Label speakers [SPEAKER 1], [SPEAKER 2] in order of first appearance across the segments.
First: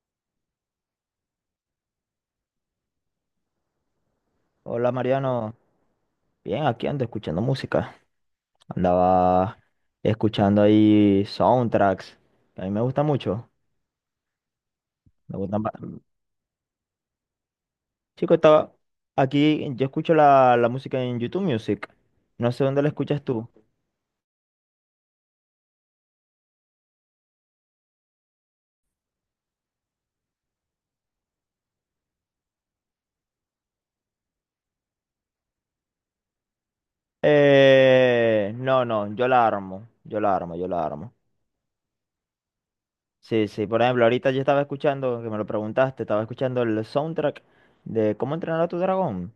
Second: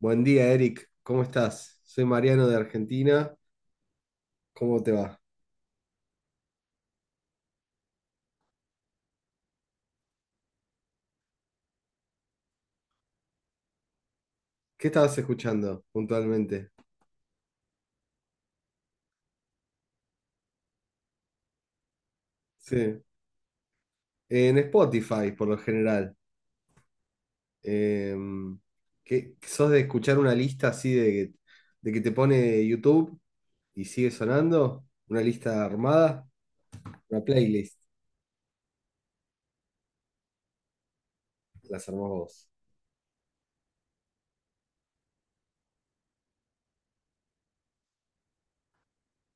[SPEAKER 1] Buen día, Eric. ¿Cómo estás? Soy Mariano de Argentina. ¿Cómo te
[SPEAKER 2] Hola
[SPEAKER 1] va?
[SPEAKER 2] Mariano, bien, aquí ando escuchando música. Andaba escuchando ahí soundtracks, que a mí me gusta mucho.
[SPEAKER 1] ¿Qué estabas
[SPEAKER 2] Me gustan ba-
[SPEAKER 1] escuchando puntualmente?
[SPEAKER 2] Chico, estaba aquí, yo escucho la música en YouTube Music. No sé dónde la
[SPEAKER 1] Sí.
[SPEAKER 2] escuchas tú.
[SPEAKER 1] En Spotify, por lo general. Eh, ¿Qué, sos de escuchar una lista así de que te pone YouTube y sigue sonando? ¿Una lista armada? Una playlist.
[SPEAKER 2] No, no, yo la armo, yo la armo, yo la armo.
[SPEAKER 1] Las armás vos.
[SPEAKER 2] Sí, sí, por ejemplo, ahorita yo estaba escuchando, que me lo preguntaste, estaba escuchando el soundtrack de ¿Cómo entrenar a tu dragón?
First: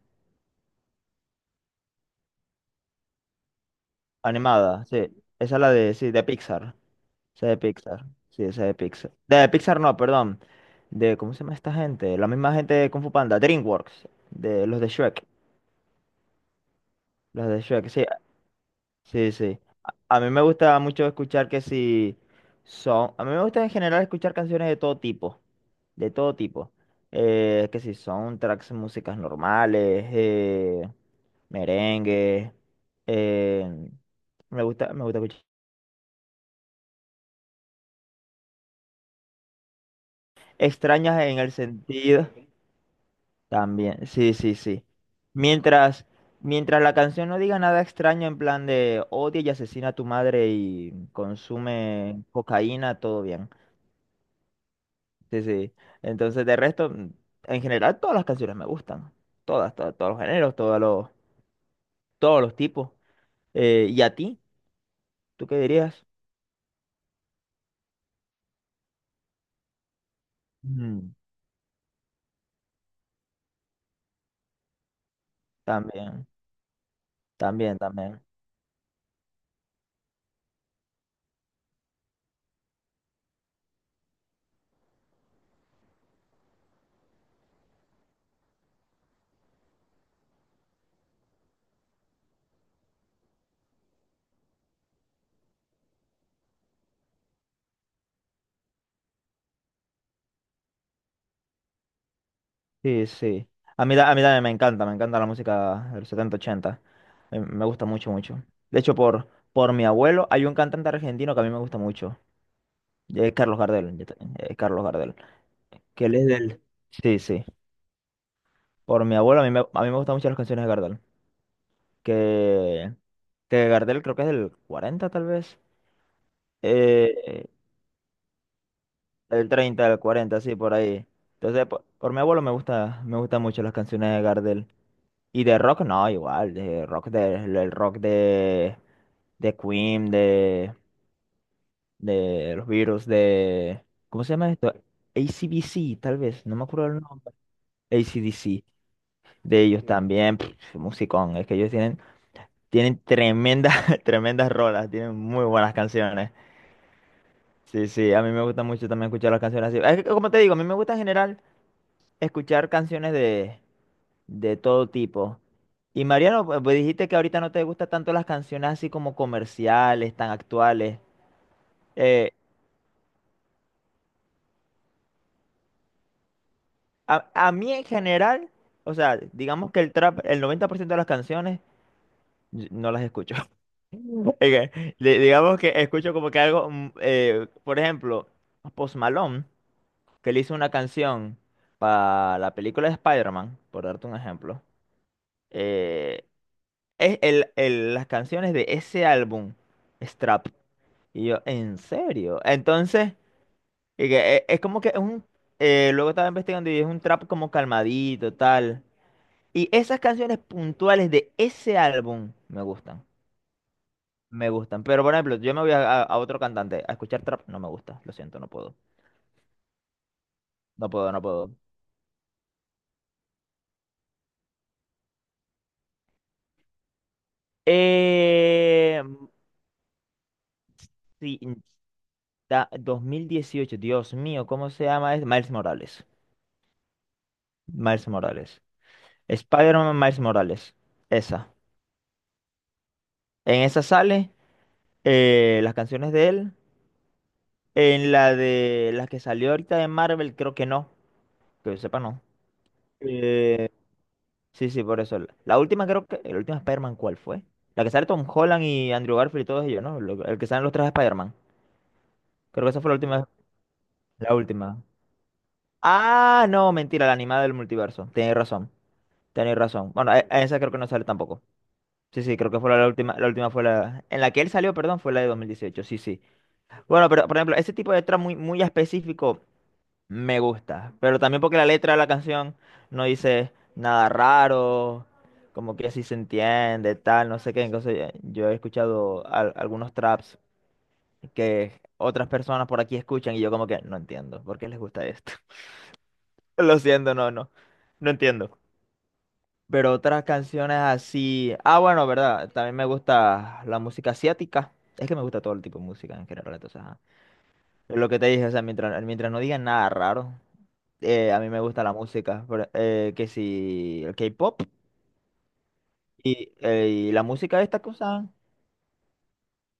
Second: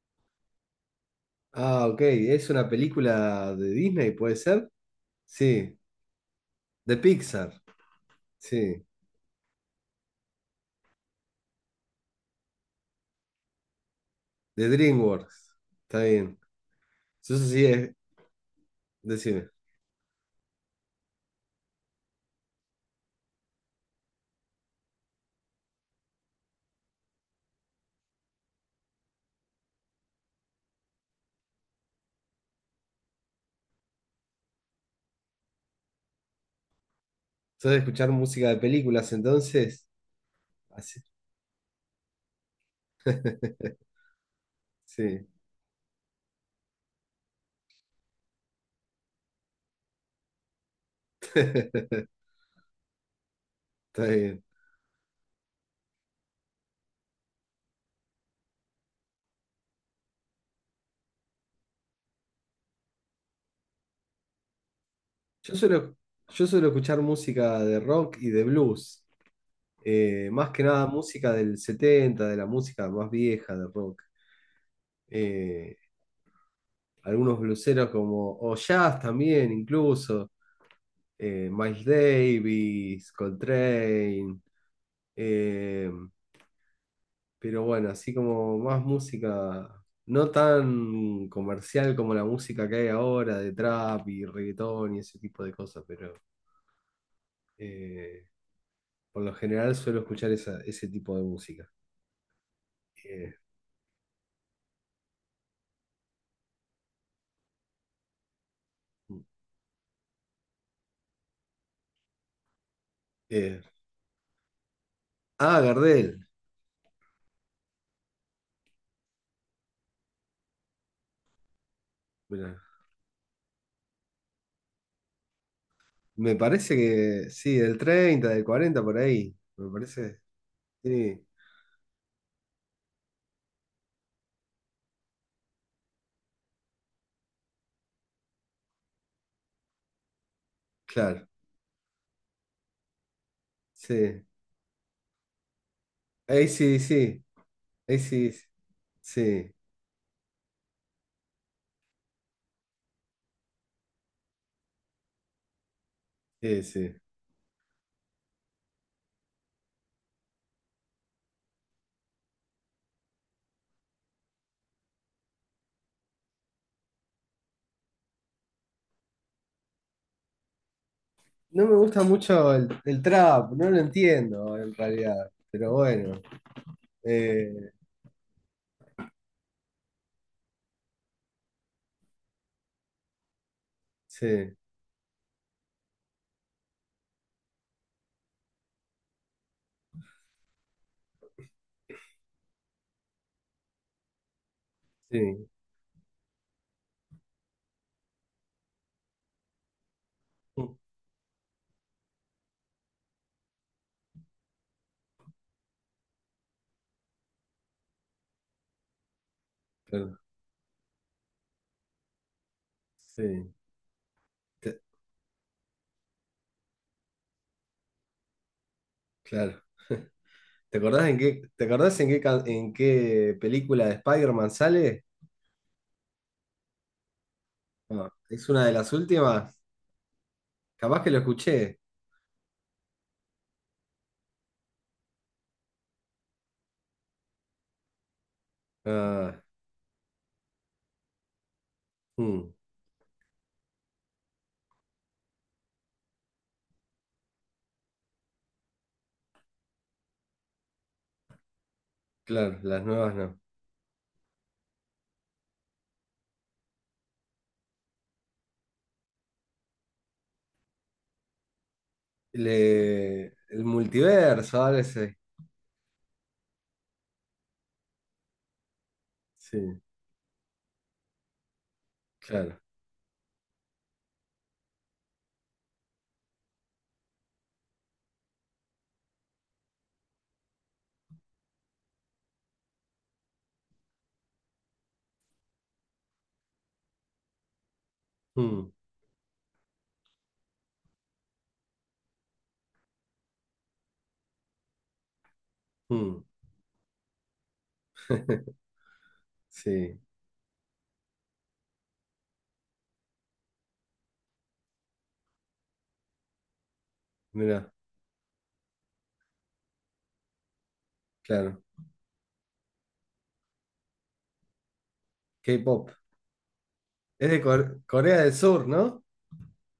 [SPEAKER 1] Ah, ok. ¿Es una película de Disney, puede ser?
[SPEAKER 2] Animada, sí. Esa es la
[SPEAKER 1] Sí.
[SPEAKER 2] de, sí, de Pixar.
[SPEAKER 1] De
[SPEAKER 2] Esa
[SPEAKER 1] Pixar.
[SPEAKER 2] de Pixar. Sí, esa de
[SPEAKER 1] Sí.
[SPEAKER 2] Pixar. De Pixar no, perdón. De, ¿cómo se llama esta gente? La misma gente de Kung Fu Panda, DreamWorks, de
[SPEAKER 1] De
[SPEAKER 2] los de Shrek.
[SPEAKER 1] DreamWorks. Está bien. Eso
[SPEAKER 2] Los de
[SPEAKER 1] sí
[SPEAKER 2] Shrek,
[SPEAKER 1] es.
[SPEAKER 2] sí, sí,
[SPEAKER 1] Decime.
[SPEAKER 2] sí. A mí me gusta mucho escuchar que si son. A mí me gusta en general escuchar canciones de todo tipo. De todo tipo. Que si son tracks, músicas normales, merengue. eh, me gusta, escuchar.
[SPEAKER 1] Sos de escuchar música de películas, entonces. Así-
[SPEAKER 2] Extrañas en el sentido. También, sí, sí, sí.
[SPEAKER 1] sí,
[SPEAKER 2] Mientras, mientras la canción no diga nada extraño en plan de odia y asesina a tu madre y
[SPEAKER 1] está
[SPEAKER 2] consume cocaína, todo bien.
[SPEAKER 1] bien.
[SPEAKER 2] Sí, sí. Entonces, de resto, en general, todas las canciones me gustan. Todas, todas, todos los géneros, todos los tipos. ¿Y a ti? ¿Tú
[SPEAKER 1] Yo
[SPEAKER 2] qué
[SPEAKER 1] suelo,
[SPEAKER 2] dirías?
[SPEAKER 1] yo suelo escuchar música de rock y de blues. Más que nada
[SPEAKER 2] Mm,
[SPEAKER 1] música del 70, de la música más vieja de rock. Eh,
[SPEAKER 2] También,
[SPEAKER 1] algunos
[SPEAKER 2] también,
[SPEAKER 1] blueseros,
[SPEAKER 2] también.
[SPEAKER 1] como o jazz también, incluso. Miles Davis, Coltrane. Eh, Pero bueno, así como más música, no tan comercial como la música que hay ahora de trap y reggaetón y ese tipo de cosas, pero eh, por lo general suelo escuchar ese tipo de música.
[SPEAKER 2] Sí,
[SPEAKER 1] Eh,
[SPEAKER 2] sí. A mí, a mí también me encanta la música del setenta, ochenta. Me gusta mucho, mucho. De hecho, por mi abuelo hay un cantante argentino que a mí me gusta mucho. Es Carlos
[SPEAKER 1] eh,
[SPEAKER 2] Gardel, yo también, Carlos Gardel.
[SPEAKER 1] Ah,
[SPEAKER 2] Que él
[SPEAKER 1] Gardel,
[SPEAKER 2] es del... Sí, sí. Por mi abuelo a mí me gustan mucho las canciones de Gardel.
[SPEAKER 1] mirá,
[SPEAKER 2] Que, que Gardel creo que es del 40 tal vez.
[SPEAKER 1] me parece
[SPEAKER 2] Eh,
[SPEAKER 1] que
[SPEAKER 2] eh,
[SPEAKER 1] sí, del 30, del 40 por ahí,
[SPEAKER 2] Del
[SPEAKER 1] me
[SPEAKER 2] 30, del
[SPEAKER 1] parece.
[SPEAKER 2] 40, sí, por ahí.
[SPEAKER 1] Sí,
[SPEAKER 2] Entonces, por mi abuelo me gusta, me gustan mucho las canciones de Gardel. Y de rock no, igual, de rock de el rock de Queen,
[SPEAKER 1] claro,
[SPEAKER 2] de los Virus, de...
[SPEAKER 1] sí.
[SPEAKER 2] ¿Cómo se llama esto? ACDC, tal vez,
[SPEAKER 1] Ahí
[SPEAKER 2] no me
[SPEAKER 1] sí,
[SPEAKER 2] acuerdo el
[SPEAKER 1] sí,
[SPEAKER 2] nombre.
[SPEAKER 1] ahí sí, sí,
[SPEAKER 2] ACDC, de ellos también, pff, musicón, es que ellos tienen tremendas, tremendas rolas, tienen muy buenas canciones.
[SPEAKER 1] sí. Sí.
[SPEAKER 2] Sí, sí, a mí me gusta mucho también escuchar las canciones así. Es que, como te digo, a mí me gusta en general escuchar canciones de todo tipo. Y Mariano, pues dijiste que ahorita no te gustan tanto las canciones así como comerciales, tan actuales.
[SPEAKER 1] No me gusta
[SPEAKER 2] Eh,
[SPEAKER 1] mucho el trap, no lo entiendo en realidad, pero bueno.
[SPEAKER 2] a
[SPEAKER 1] eh,
[SPEAKER 2] mí en general, o sea, digamos que el trap, el 90% de las canciones yo no las escucho.
[SPEAKER 1] sí,
[SPEAKER 2] Oiga, digamos que escucho como que algo, por ejemplo, Post Malone, que le hizo una canción para la película de Spider-Man, por darte un ejemplo.
[SPEAKER 1] sí,
[SPEAKER 2] eh, Es las canciones de ese álbum, Strap. Y yo, ¿en serio? Entonces, y que, es, como que es un... Luego estaba investigando y es un trap como calmadito, tal. Y esas
[SPEAKER 1] claro,
[SPEAKER 2] canciones puntuales de ese álbum me gustan.
[SPEAKER 1] sí.
[SPEAKER 2] Me
[SPEAKER 1] te-
[SPEAKER 2] gustan. Pero, por ejemplo, yo me voy a, a otro cantante a escuchar trap. No me gusta. Lo siento, no puedo.
[SPEAKER 1] claro. ¿Te
[SPEAKER 2] No
[SPEAKER 1] acordás
[SPEAKER 2] puedo,
[SPEAKER 1] en
[SPEAKER 2] no
[SPEAKER 1] qué,
[SPEAKER 2] puedo.
[SPEAKER 1] te acordás en qué, en qué película de Spider-Man sale? Ah, es una de las
[SPEAKER 2] Eh,
[SPEAKER 1] últimas, capaz que lo
[SPEAKER 2] sí,
[SPEAKER 1] escuché.
[SPEAKER 2] 2018 Dios mío, ¿cómo se llama? Es Miles Morales. Miles Morales.
[SPEAKER 1] Ah.
[SPEAKER 2] Spider-Man Miles Morales. Esa.
[SPEAKER 1] Mm.
[SPEAKER 2] En esa sale las canciones de él. En la de las que salió ahorita de Marvel, creo que no. Que yo sepa, no.
[SPEAKER 1] Claro, las nuevas no.
[SPEAKER 2] Eh, sí, sí, por eso. La última, creo que. La última Spider-Man, ¿cuál fue? La que sale Tom Holland y Andrew Garfield y todos ellos, ¿no? El que salen los tres de Spider-Man. Creo que esa fue la
[SPEAKER 1] Le-
[SPEAKER 2] última.
[SPEAKER 1] el
[SPEAKER 2] La
[SPEAKER 1] multiverso,
[SPEAKER 2] última.
[SPEAKER 1] ahora sí,
[SPEAKER 2] Ah, no, mentira, la animada del multiverso. Tenéis razón. Tenéis
[SPEAKER 1] sí,
[SPEAKER 2] razón. Bueno, a esa creo que no sale tampoco. Sí, sí, creo que
[SPEAKER 1] claro.
[SPEAKER 2] fue la última. La última fue la. En la que él salió, perdón, fue la de 2018. Sí, sí. Bueno, pero por ejemplo, ese tipo de letra muy, muy específico me gusta, pero también porque la letra de la canción no dice nada raro, como que así se entiende, tal, no sé qué. Entonces yo he
[SPEAKER 1] Mm.
[SPEAKER 2] escuchado algunos traps que otras personas por aquí escuchan y yo como que no entiendo, ¿por qué les gusta esto?
[SPEAKER 1] Mm.
[SPEAKER 2] Lo siento, no, no, no entiendo. Pero
[SPEAKER 1] Sí,
[SPEAKER 2] otras canciones así, ah, bueno, verdad, también me gusta la música asiática. Es que me gusta todo el tipo de música en general, entonces, ajá.
[SPEAKER 1] mira,
[SPEAKER 2] Es lo que te dije, o sea, mientras no digan nada raro, a mí me
[SPEAKER 1] claro.
[SPEAKER 2] gusta la música, pero, que si el K-pop
[SPEAKER 1] K-pop.
[SPEAKER 2] y la
[SPEAKER 1] Es de
[SPEAKER 2] música esta que
[SPEAKER 1] Corea del
[SPEAKER 2] usan,
[SPEAKER 1] Sur, ¿no?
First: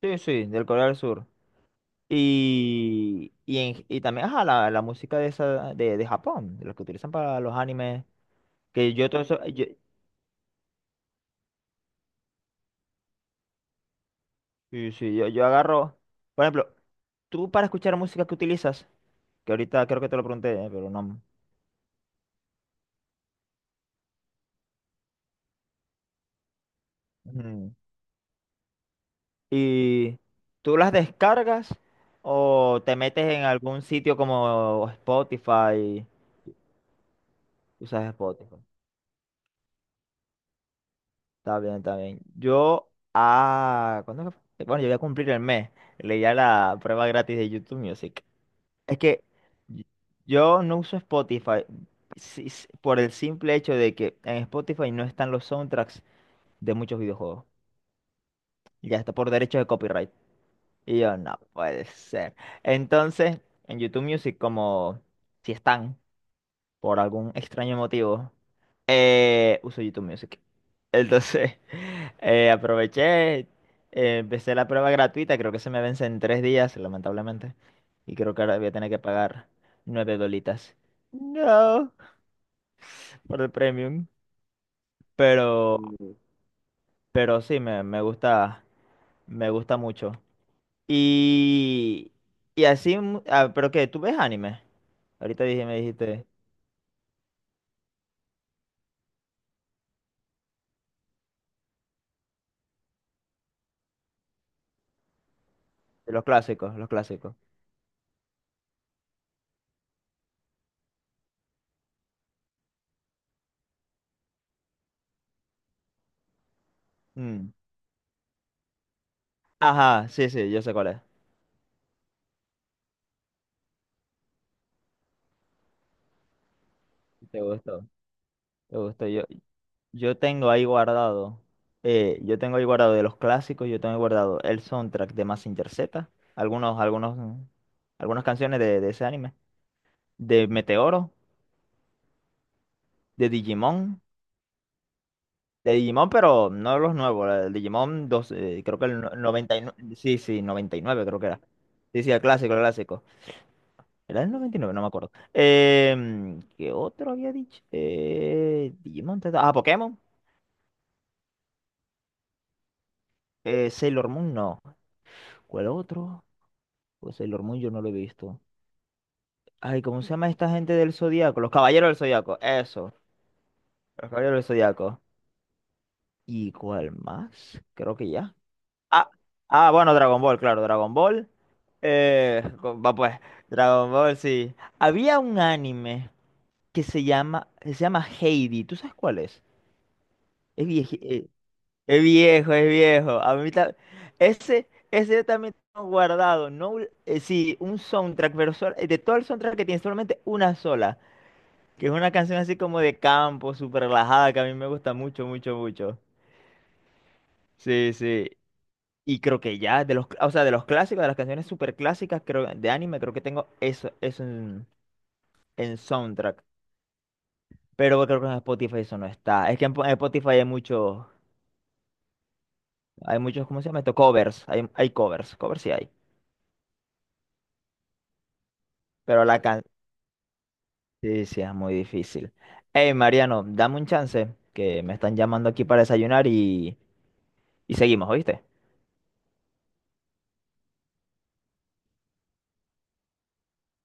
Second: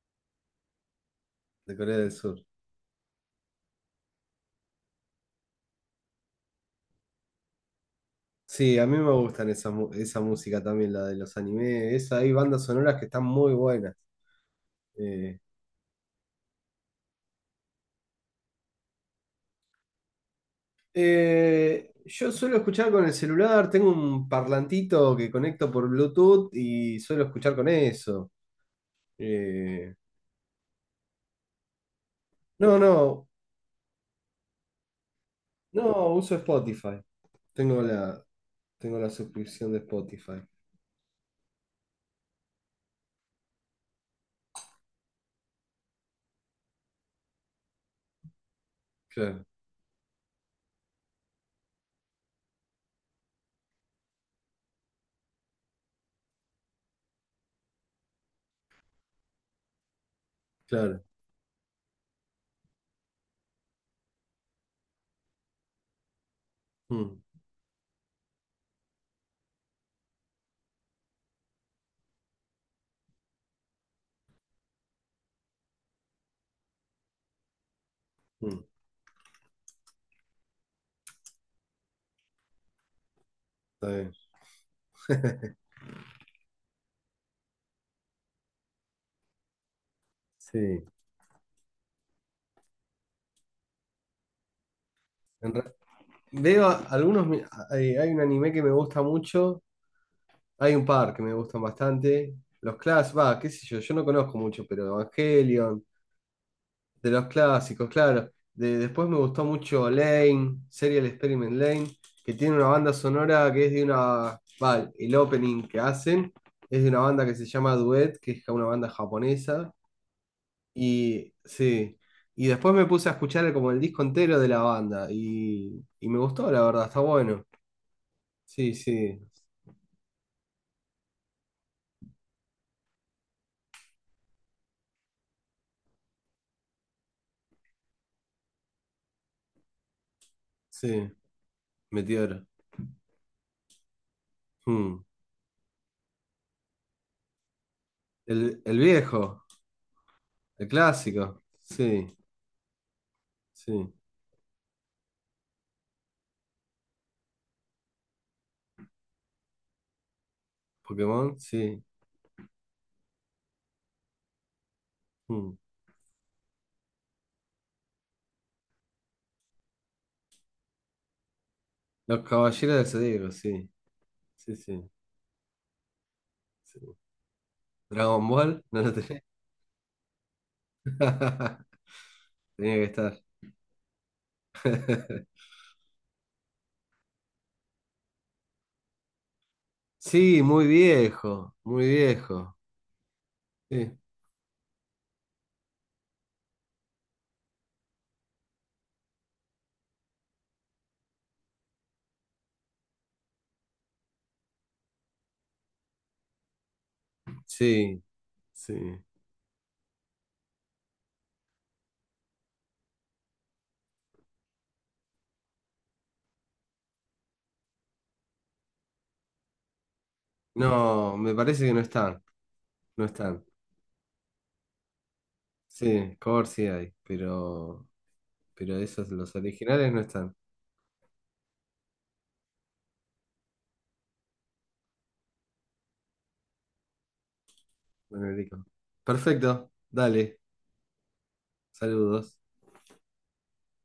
[SPEAKER 2] sí, sí, del Corea del Sur.
[SPEAKER 1] De Corea del Sur.
[SPEAKER 2] Y también, ajá, la música de, esa, de Japón, de los que utilizan para los animes,
[SPEAKER 1] Sí, a
[SPEAKER 2] que
[SPEAKER 1] mí
[SPEAKER 2] yo
[SPEAKER 1] me
[SPEAKER 2] todo eso,
[SPEAKER 1] gustan
[SPEAKER 2] yo,
[SPEAKER 1] esa, esa música también, la de los animes. Esa, hay bandas sonoras que están muy buenas.
[SPEAKER 2] sí, sí, yo,
[SPEAKER 1] Eh,
[SPEAKER 2] yo agarro, por ejemplo, tú para escuchar música que utilizas, que ahorita creo que te lo pregunté, pero no.
[SPEAKER 1] yo suelo escuchar con el celular, tengo un parlantito que conecto por Bluetooth y suelo escuchar con
[SPEAKER 2] Ujú.
[SPEAKER 1] eso. Eh,
[SPEAKER 2] Y tú las descargas
[SPEAKER 1] no,
[SPEAKER 2] o te metes
[SPEAKER 1] no,
[SPEAKER 2] en algún sitio como Spotify,
[SPEAKER 1] no, uso Spotify. Tengo
[SPEAKER 2] usas
[SPEAKER 1] la,
[SPEAKER 2] Spotify.
[SPEAKER 1] tengo la suscripción de Spotify.
[SPEAKER 2] Está bien, está bien. Yo, ¿cuándo que fue? Bueno, yo voy a cumplir el mes. Leía la prueba gratis de YouTube Music. Es que
[SPEAKER 1] Claro,
[SPEAKER 2] y- yo no uso Spotify por el simple hecho de que en Spotify no están los soundtracks de muchos videojuegos. Ya está por derechos de copyright. Y
[SPEAKER 1] claro.
[SPEAKER 2] yo, no puede ser. Entonces, en YouTube Music, como si están por
[SPEAKER 1] Mm.
[SPEAKER 2] algún extraño motivo, uso YouTube Music. Entonces, aproveché, empecé la prueba gratuita, creo que se me vence en 3 días, lamentablemente. Y creo que ahora
[SPEAKER 1] Mm.
[SPEAKER 2] voy a tener que pagar 9 dolitas. No, por el
[SPEAKER 1] Está
[SPEAKER 2] premium.
[SPEAKER 1] bien.
[SPEAKER 2] Pero, pero sí, me gusta, me gusta, mucho.
[SPEAKER 1] Sí.
[SPEAKER 2] Y, y así, pero que, ¿tú ves anime? Ahorita
[SPEAKER 1] En
[SPEAKER 2] dije, me dijiste,
[SPEAKER 1] Veo algunos. Hay un anime que me gusta mucho, hay un par que me gustan bastante. Los clásicos, va, qué sé yo, yo no conozco mucho, pero Evangelion,
[SPEAKER 2] de los clásicos, los
[SPEAKER 1] de los
[SPEAKER 2] clásicos.
[SPEAKER 1] clásicos, claro. De, después me gustó mucho Lane, Serial Experiment Lane, que tiene una banda sonora que es de una, va, el opening que hacen es de una banda que se
[SPEAKER 2] Mm.
[SPEAKER 1] llama Duet, que es una banda japonesa.
[SPEAKER 2] Ajá, sí, sí, yo sé cuál es.
[SPEAKER 1] Y sí, y después me puse a escuchar como el disco entero de la banda y me gustó, la verdad, está
[SPEAKER 2] Te
[SPEAKER 1] bueno.
[SPEAKER 2] gustó,
[SPEAKER 1] Sí,
[SPEAKER 2] te gustó. Yo,
[SPEAKER 1] sí.
[SPEAKER 2] yo tengo ahí guardado, yo tengo ahí guardado de los clásicos, yo tengo ahí guardado el soundtrack de Mazinger Z, algunos, algunos, algunas canciones de ese anime, de
[SPEAKER 1] Sí,
[SPEAKER 2] Meteoro,
[SPEAKER 1] Meteoro.
[SPEAKER 2] de Digimon,
[SPEAKER 1] Hmm.
[SPEAKER 2] de Digimon, pero no los nuevos, el Digimon 2,
[SPEAKER 1] El
[SPEAKER 2] creo que el
[SPEAKER 1] viejo,
[SPEAKER 2] 99 sí, sí,
[SPEAKER 1] el
[SPEAKER 2] 99 creo que era.
[SPEAKER 1] clásico.
[SPEAKER 2] Sí, sí,
[SPEAKER 1] Sí,
[SPEAKER 2] el clásico, el clásico.
[SPEAKER 1] sí.
[SPEAKER 2] Era el 99 no me acuerdo. ¿Qué otro había dicho? Digimon, Pokémon.
[SPEAKER 1] Pokémon, sí.
[SPEAKER 2] Sailor Moon, no.
[SPEAKER 1] Hmm.
[SPEAKER 2] ¿Cuál otro? Pues Sailor Moon yo no lo he visto. Ay, ¿cómo se llama esta gente del Zodíaco? Los Caballeros del
[SPEAKER 1] Los
[SPEAKER 2] Zodíaco,
[SPEAKER 1] Caballeros del
[SPEAKER 2] eso.
[SPEAKER 1] Zodíaco, sí.
[SPEAKER 2] Los Caballeros del
[SPEAKER 1] Sí, sí,
[SPEAKER 2] Zodíaco. ¿Y
[SPEAKER 1] sí.
[SPEAKER 2] cuál más? Creo que
[SPEAKER 1] Dragon
[SPEAKER 2] ya.
[SPEAKER 1] Ball, no lo
[SPEAKER 2] Ah,
[SPEAKER 1] tenés.
[SPEAKER 2] ah, bueno, Dragon Ball, claro, Dragon Ball.
[SPEAKER 1] Tenía que
[SPEAKER 2] Va pues,
[SPEAKER 1] estar.
[SPEAKER 2] Dragon Ball, sí. Había un anime que se llama Heidi. ¿Tú sabes cuál es?
[SPEAKER 1] Sí, muy
[SPEAKER 2] Es viejo.
[SPEAKER 1] viejo, muy
[SPEAKER 2] Es viejo,
[SPEAKER 1] viejo.
[SPEAKER 2] es viejo. A mí
[SPEAKER 1] Sí,
[SPEAKER 2] ese yo también tengo guardado. No, sí, un soundtrack, pero de todo el soundtrack que tiene, solamente una sola. Que es una canción así como de campo, súper relajada, que a mí me gusta mucho, mucho, mucho. Sí,
[SPEAKER 1] sí,
[SPEAKER 2] sí.
[SPEAKER 1] sí.
[SPEAKER 2] Y creo que ya, de los, o sea, de los clásicos, de las canciones súper clásicas, creo, de anime, creo que tengo eso, eso en soundtrack. Pero creo que en Spotify eso no está. Es que en Spotify hay muchos,
[SPEAKER 1] No, me parece que no están, no
[SPEAKER 2] hay
[SPEAKER 1] están.
[SPEAKER 2] muchos, ¿cómo se llama esto? Covers. Hay covers. Covers sí hay.
[SPEAKER 1] Sí, cover sí hay, pero esos,
[SPEAKER 2] Pero
[SPEAKER 1] los
[SPEAKER 2] la, can.
[SPEAKER 1] originales no están.
[SPEAKER 2] Sí, sí, es muy difícil. Hey, Mariano, dame un chance, que me están llamando aquí para desayunar y seguimos,
[SPEAKER 1] Bueno,
[SPEAKER 2] ¿oíste?
[SPEAKER 1] Nico. Perfecto, dale. Saludos.